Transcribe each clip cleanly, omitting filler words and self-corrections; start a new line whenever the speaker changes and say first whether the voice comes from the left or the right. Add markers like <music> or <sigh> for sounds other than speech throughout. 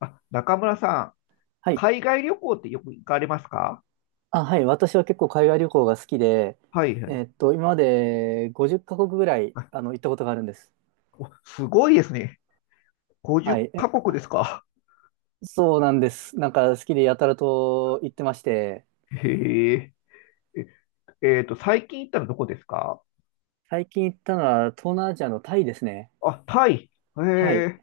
left: あ、中村さん、
right: はい。
left: 海外旅行ってよく行かれますか？
right: あ、はい。私は結構海外旅行が好きで、
left: はいはい。
right: 今まで50カ国ぐらい、行ったことがあるんです。
left: お、すごいですね。
right: は
left: 50
right: い。
left: カ国ですか？
right: そうなんです。なんか好きでやたらと行ってまして、
left: へえ。え、えーと、最近行ったのどこですか？
right: 最近行ったのは東南アジアのタイですね。
left: あ、タイ。へ
right: はい。
left: え。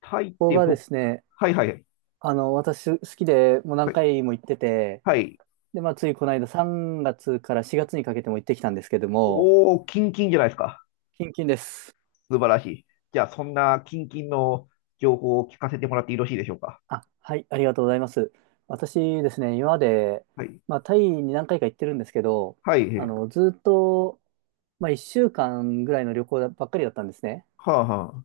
left: タイっ
right: ここ
left: て
right: がで
left: 僕、
right: すね、
left: はいはい。
right: 私好きでもう何
left: はい。
right: 回も行ってて、
left: はい。
right: で、まあ、ついこの間3月から4月にかけても行ってきたんですけども、
left: おー、キンキンじゃないですか。
right: キンキンです。
left: 素晴らしい。じゃあ、そんなキンキンの情報を聞かせてもらってよろしいでしょうか。
right: あ、はい、ありがとうございます。私ですね、今まで、
left: はい。
right: まあ、タイに何回か行ってるんですけど、
left: はい。
right: ずっと、まあ、1週間ぐらいの旅行ばっかりだったんですね。
left: はあは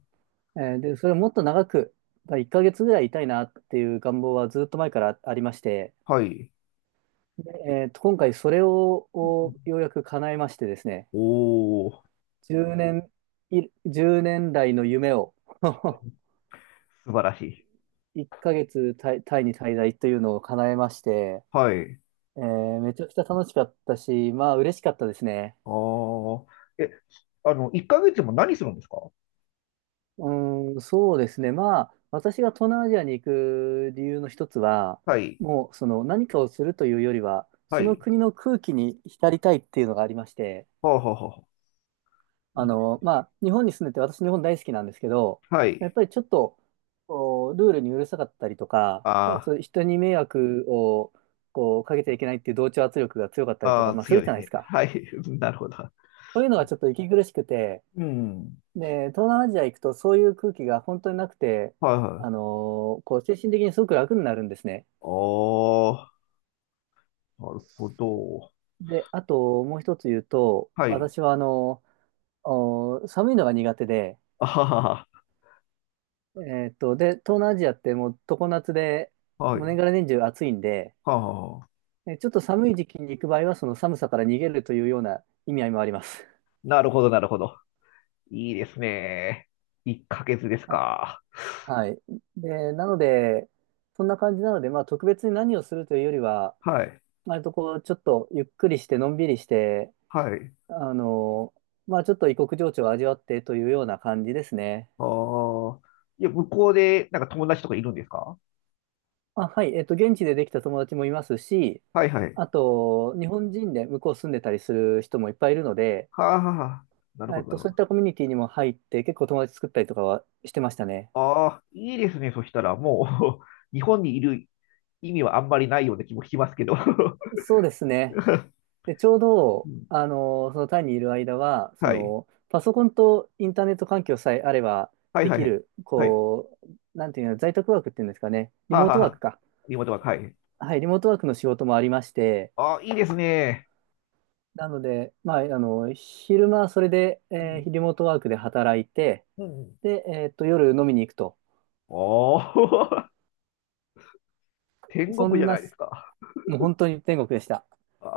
right: で、それもっと長く、まあ、1ヶ月ぐらいいたいなっていう願望はずっと前からありまして、
left: あ。はい。
right: で、今回それをようやく叶えましてですね、
left: おー、
right: 10年、い1年来の夢を <laughs>
left: 素晴らしい。
right: 1ヶ月タイに滞在というのを叶えまして、
left: はい。
right: めちゃくちゃ楽しかったし、まあ嬉しかったですね。
left: ああ、え、あの、1ヶ月も何するんですか？
right: うーん、そうですね。まあ私が東南アジアに行く理由の一つは、
left: はい、
right: もうその何かをするというよりは、
left: は
right: その
left: い。
right: 国の空気に浸りたいっていうのがありまして、
left: はあ、はあ、はあ。いいです。
right: まあ日本に住んでて私日本大好きなんですけど、
left: は
right: やっ
left: い。
right: ぱりちょっとルールにうるさかったりとか、まあ、
left: あ
right: そういう人に迷惑をかけちゃいけないっていう同調圧力が強かった
left: あ、
right: りと
left: あ
right: か、
left: あ、
right: まあす
left: 強
right: る
left: い
right: じ
left: で
right: ゃ
left: す
right: ないです
left: ね。
right: か。
left: はい、<laughs> なるほど。
right: そういうのがちょっと息苦しくて、
left: うん。
right: で、東南アジア行くとそういう空気が本当になくて、
left: はい、はい。ああ、
right: あの精神的にすごく楽になるんですね。
left: なるほど。
right: で、あともう一つ言うと、
left: はい。
right: 私はお寒いのが苦手で、
left: あはは
right: えで、東南アジアってもう常夏で、
left: は、はい。
right: もう年がら年中暑いんで、
left: はあはあ、
right: でちょっと寒い時期に行く場合は、その寒さから逃げるというような意味合いもあります。
left: なるほど、なるほど。いいですね。1ヶ月で
right: <laughs>
left: す
right: あ、
left: か？
right: はい。で、なので、そんな感じなので、まあ特別に何をするというよりは、
left: はい、
right: 割とちょっとゆっくりして、のんびりして、
left: はい。
right: あの、まあちょっと異国情緒を味わってというような感じですね。
left: ああ、いや、向こうで、なんか友達とかいるんですか？
right: あ、はい、現地でできた友達もいますし、
left: はい、はい。
right: あと、日本人で向こう住んでたりする人もいっぱいいるので、
left: はあ、はあはあ、なるほど、なるほ
right: そういっ
left: ど。
right: たコミュニティにも入って、結構友達作ったりとかはしてましたね。
left: ああ、いいですね。そしたら、もう <laughs> 日本にいる意味はあんまりないような気もしますけど。 <laughs>
right: そうですね。で、ちょう
left: う
right: ど、
left: ん。
right: そのタイにいる間は、
left: はい。
right: パソコンとインターネット環境さえあれば
left: はい
right: で
left: はい
right: き
left: はい。
right: る、
left: はい。
right: なんていうの、在宅ワークっていうんですかね、リ
left: はあ、
right: モー
left: は
right: ト
left: あは
right: ワー
left: あ、
right: クか。
left: リモートワーク。はい。
right: はい、リモートワークの仕事もありまして、
left: ああ、いいですね。
right: なので、まあ、昼間はそれで、
left: うん。
right: リモートワークで働いて、
left: うんうん。
right: で、夜飲みに行くと。
left: おー <laughs> 天
right: そ
left: 国じ
right: ん
left: ゃな
right: な、
left: いですか。
right: もう本当に天国でした。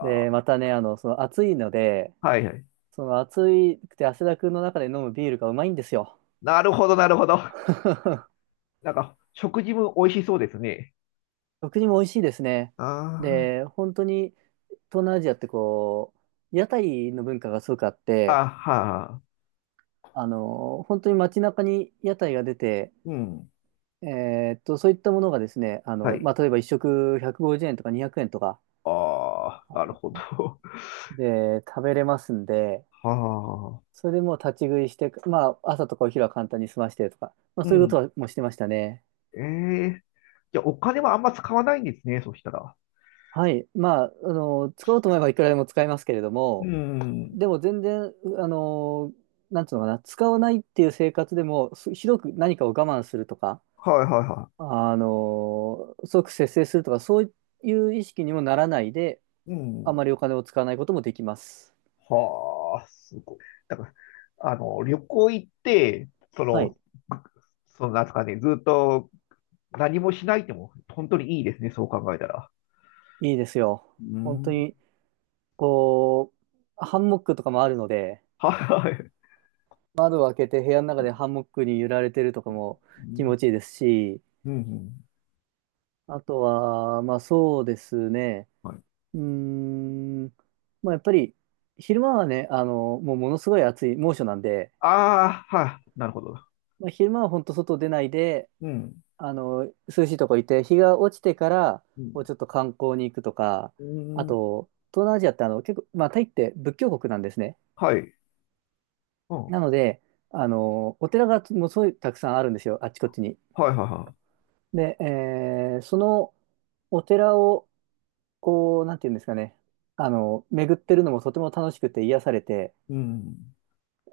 right: で、またね、その暑いので、
left: あ、はいはい。
right: その暑いくて汗だくの中で飲むビールがうまいんですよ。
left: なるほど、なるほど。
right: <laughs>
left: なんか、食事も美味しそうですね。
right: 食事も美味しいですね。
left: あ
right: で、本当に東南アジアって屋台の文化がすごくあっ
left: あ、
right: て、
left: あ、はあ、
right: 本当に街中に屋台が出て、
left: うん。
right: そういったものがですね、
left: はい。
right: まあ、例えば一食150円とか200円とか
left: ああ、なるほど。
right: で食べれますんで、
left: <laughs> はあ。
right: それでもう立ち食いして、まあ、朝とかお昼は簡単に済ましてとか、まあ、
left: う
right: そういうこと
left: ん。
right: はもうしてましたね。
left: ええじゃあ、お金はあんま使わないんですね、そしたら。
right: はい。まあ、使おうと思えばいくらでも使えますけれど
left: う
right: も、
left: ん。
right: でも全然、あの、なんつうのかな、使わないっていう生活でも、ひどく何かを我慢するとか、
left: はいはいは
right: 即節制するとか、そういう意識にもならないで、
left: い。う
right: あ
left: ん。
right: まりお金を使わないこともできます。
left: はあ、すごい。だから、旅行行って、そ
right: は
left: の、
right: い、
left: なんですかね、ずっと何もしないっても、本当にいいですね、そう考えたら。
right: いいですよ。
left: う
right: 本当
left: ん。
right: に、こう、ハンモックとかもあるので、
left: はいはい。
right: 窓を開けて部屋の中
left: う
right: でハンモックに揺られてるとかも気
left: ん。
right: 持ちいいですし、
left: うん。
right: あとは、まあそうですね、
left: はい。
right: うーん、まあやっぱり、昼間はね、もうものすごい暑い猛暑なんで、
left: ああ、はい、なるほど。
right: まあ、昼間は本当外出ないで、
left: うん。
right: あの、涼しいとこ行って、日が落ちてから、
left: うん。
right: ちょっと観光に行くとか、
left: う
right: あ
left: ん。
right: と、東南アジアって結構、まあタイって仏教国なんですね。
left: はい。うん。は
right: なので、お寺がもうすごいたくさんあるんですよ、あっちこっちに。
left: いはいは
right: で、そのお寺を、なんていうんですかね、巡ってるのもとても楽しくて癒されて、
left: い。うん。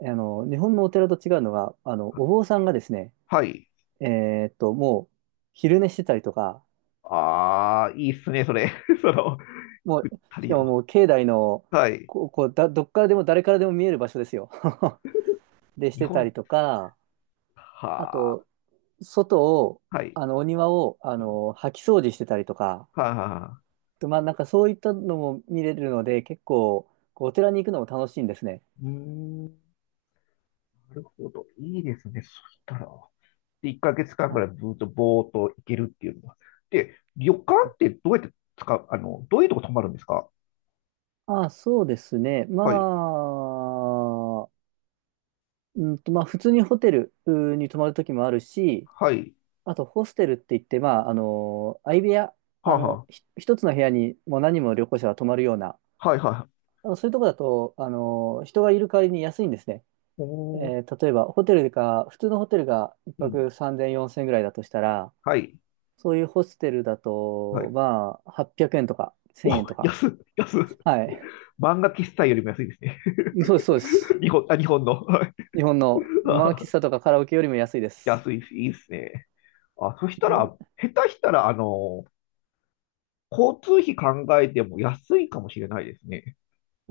right: 日本のお寺と違うのが、お坊さんがですね、
left: はい。
right: もう、昼寝してたりとか、
left: ああ、いいっすね、それ。<laughs> その、
right: もう、
left: 足
right: し
left: り
right: か
left: る。
right: ももう、境内の、
left: はい。
right: こう、こうだ、どっからでも誰からでも見える場所ですよ。<laughs> で、し
left: 日
right: てた
left: 本、
right: りとか、あ
left: は
right: と、外を、
left: あ、はい。
right: お庭を、掃き掃除してたりとか、
left: はあ、はあ、
right: と、まあ、なんかそういったのも見れるので、結構、お寺に行くのも楽しいんですね。
left: うーん、なるほど。いいですね。そしたら、で1ヶ月間ぐ
right: は
left: らいずっとぼーっと行けるっていうのは。で、旅館
right: い。
left: ってどうやって使う、どういうとこ泊まるんですか？
right: ああ、そうですね。ま
left: はい、
right: あ、まあ、普通にホテルに泊まるときもあるし、
left: はい、
right: あと、ホステルって言って、まあ、相部屋、
left: はあ、は
right: 一つの部屋にもう何人も旅行者が泊まるような、
left: あ、はい、はい。
right: そういうとこだと、人がいる代わりに安いんですね。
left: おー、
right: 例えば、ホテルか普通のホテルが1
left: うん、
right: 泊3000、4000ぐらいだとしたら、
left: はい、
right: そういうホステルだ
left: は
right: と、
left: い。
right: まあ、800円とか
left: お、
right: 1000円とか。
left: 安い、安っ。
right: はい。
left: 漫画喫茶よりも安いですね。
right: そうです、そうです。
left: <laughs> 日本、あ、日本の。はい。
right: 日本のマー
left: あ
right: キスタとかカラオケよりも安いで
left: <laughs>
right: す。
left: 安いです、いいですね。あ、そしたら、下手したら、交通費考えても安いかもしれないですね。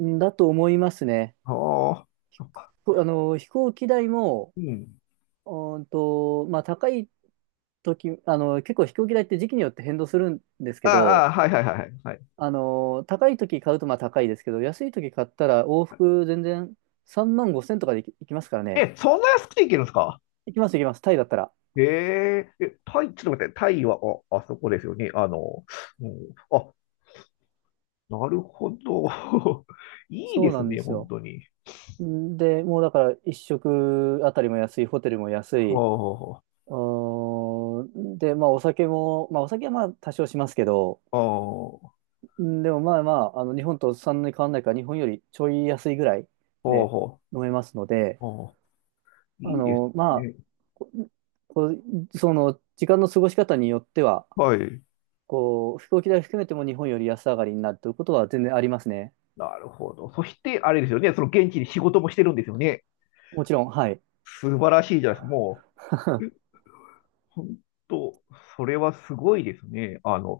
right: んだと思いますね。
left: ああ、そっか。
right: こあの、飛行機代も、
left: うん。
right: うまあ、高い時、結構飛行機代って時期によって変動するんです
left: あ
right: け
left: あ、あ
right: ど、
left: あはいはいはいはいはい。
right: 高い時買うとまあ高いですけど、安い時買ったら往復全然3万5千とかで行きますからね。
left: え、そんな安くていけるんですか？
right: 行きます、行きます。タイだったら。
left: へえ、え、タイ、ちょっと待って、タイは、あ、あそこですよね。うん、あ、なるほど。<laughs> いい
right: そ
left: で
right: うな
left: す
right: んで
left: ね、
right: す
left: 本
right: よ。
left: 当に。
right: で、もうだから一食あたりも安い、ホテルも安
left: はあ、
right: い。
left: は
right: うーんで、まあお酒も、まあお酒はまあ多少しますけど、
left: あ、は
right: んでもまあまあ、日本とそんなに変わんないから、日本よりちょい安いぐらい
left: あ、
right: で
left: は
right: 飲めますので、
left: あ、あ。いいです
right: まあ、
left: ね。
right: ここうその時間の過ごし方によっては、
left: はい。
right: 飛行機代含めても日本より安上がりになるということは全然ありますね。
left: なるほど。そして、あれですよね、その現地で仕事もしてるんですよね。
right: もちろん、はい。
left: 素晴らしいじゃないですか。もう
right: <laughs> は
left: 本当、それはすごいですね。っ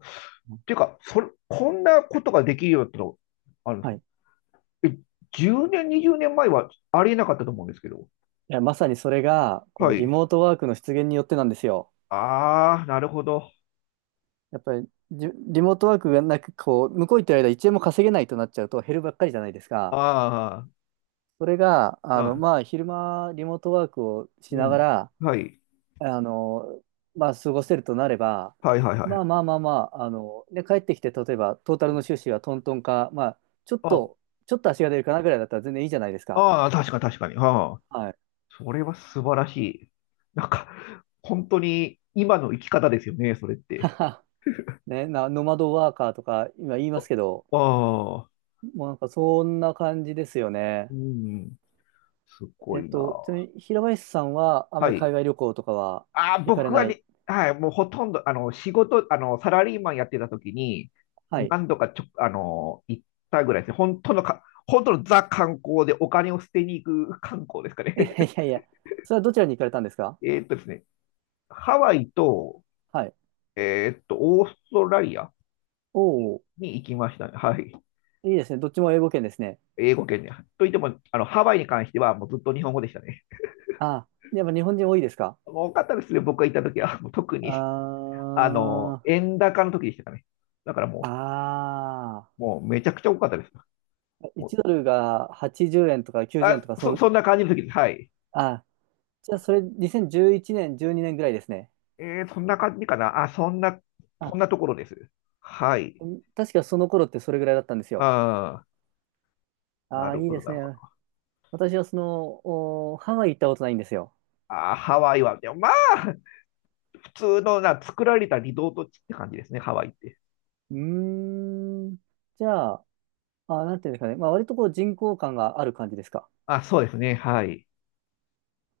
left: ていうか、それ、こんなことができるようになったの、あの、
right: い。
left: え、10年、20年前はありえなかったと思うんですけど。
right: いや、まさにそれが、こ
left: は
right: のリ
left: い。
right: モートワークの出現によってなんですよ。
left: ああ、なるほど。
right: やっぱりリモートワークがなく、向こう行ってる間一円も稼げないとなっちゃうと減るばっかりじゃないですか。
left: あ
right: それが、
left: あ、は
right: まあ、昼間、リモートワークを
left: い。
right: し
left: う
right: なが
left: ん。
right: ら、
left: はい。
right: あの、まあ、過ごせるとなれば、
left: はいはいはい。
right: で、帰ってきて、例えば、トータルの収支はトントンか、まあ、ちょっ
left: あ、
right: と、ちょっと足が出るかなぐらいだったら全然いいじゃないですか。
left: ああ、確かに確かに。ああ、
right: はい。
left: それは素晴らしい。なんか、本当に今の生き方ですよね、それっ
right: <laughs> は
left: て。
right: はね、ノマドワーカーとか今言いますけど、
left: ああ、
right: もうなんかそんな感じですよ
left: う
right: ね。
left: ん、すごいな。
right: ちなみに平林さんはあま
left: は
right: り海
left: い。
right: 外旅行とかは
left: あー、
right: 行かれ
left: 僕は
right: ない？
left: ね、はい、もうほとんど、仕事、サラリーマンやってた時に、
right: はい。
left: 何度かちょ、あの、行ったぐらいですね。本当のザ観光でお金を捨てに行く観光ですかね。
right: <laughs> いやいや、それはどちらに行かれたんですか？
left: <laughs> ですね、ハワイと、
right: はい。
left: オーストラリア
right: おお、
left: に行きましたね。はい。
right: いいですね。どっちも英語圏ですね。
left: 英語圏で。といっても、ハワイに関してはもうずっと日本語でしたね。
right: ああ、やっぱ日本人多いですか？
left: 多かったですね、僕が行った時は。<laughs> もう特
right: あ
left: に、
right: ー、
left: 円高の時でしたかね。だからも
right: あ
left: う、もうめちゃくちゃ多かったです。
right: ー、
left: も
right: 1
left: う
right: ドルが80円とか90円
left: あ、
right: とか、
left: そんな感じの時です。はい。
right: あ、じゃあそれ2011年、12年ぐらいですね。
left: そんな感じかな。あ、そん
right: あ、
left: なところです。はい。
right: うん確かその頃ってそれぐらいだったんですよ。
left: あー、な
right: ああ、
left: る
right: いい
left: ほど、
right: です
left: なるほ
right: ね。
left: ど。
right: 私はおハワイ行ったことないんですよ。
left: あー、ハワイは、でもまあ、普通のな、作られたリゾート地って感じですね、ハワイって。
right: うーん。じゃあ、あ、なんていうんですかね。まあ、割と人工感がある感じですか？
left: あ、そうですね。はい。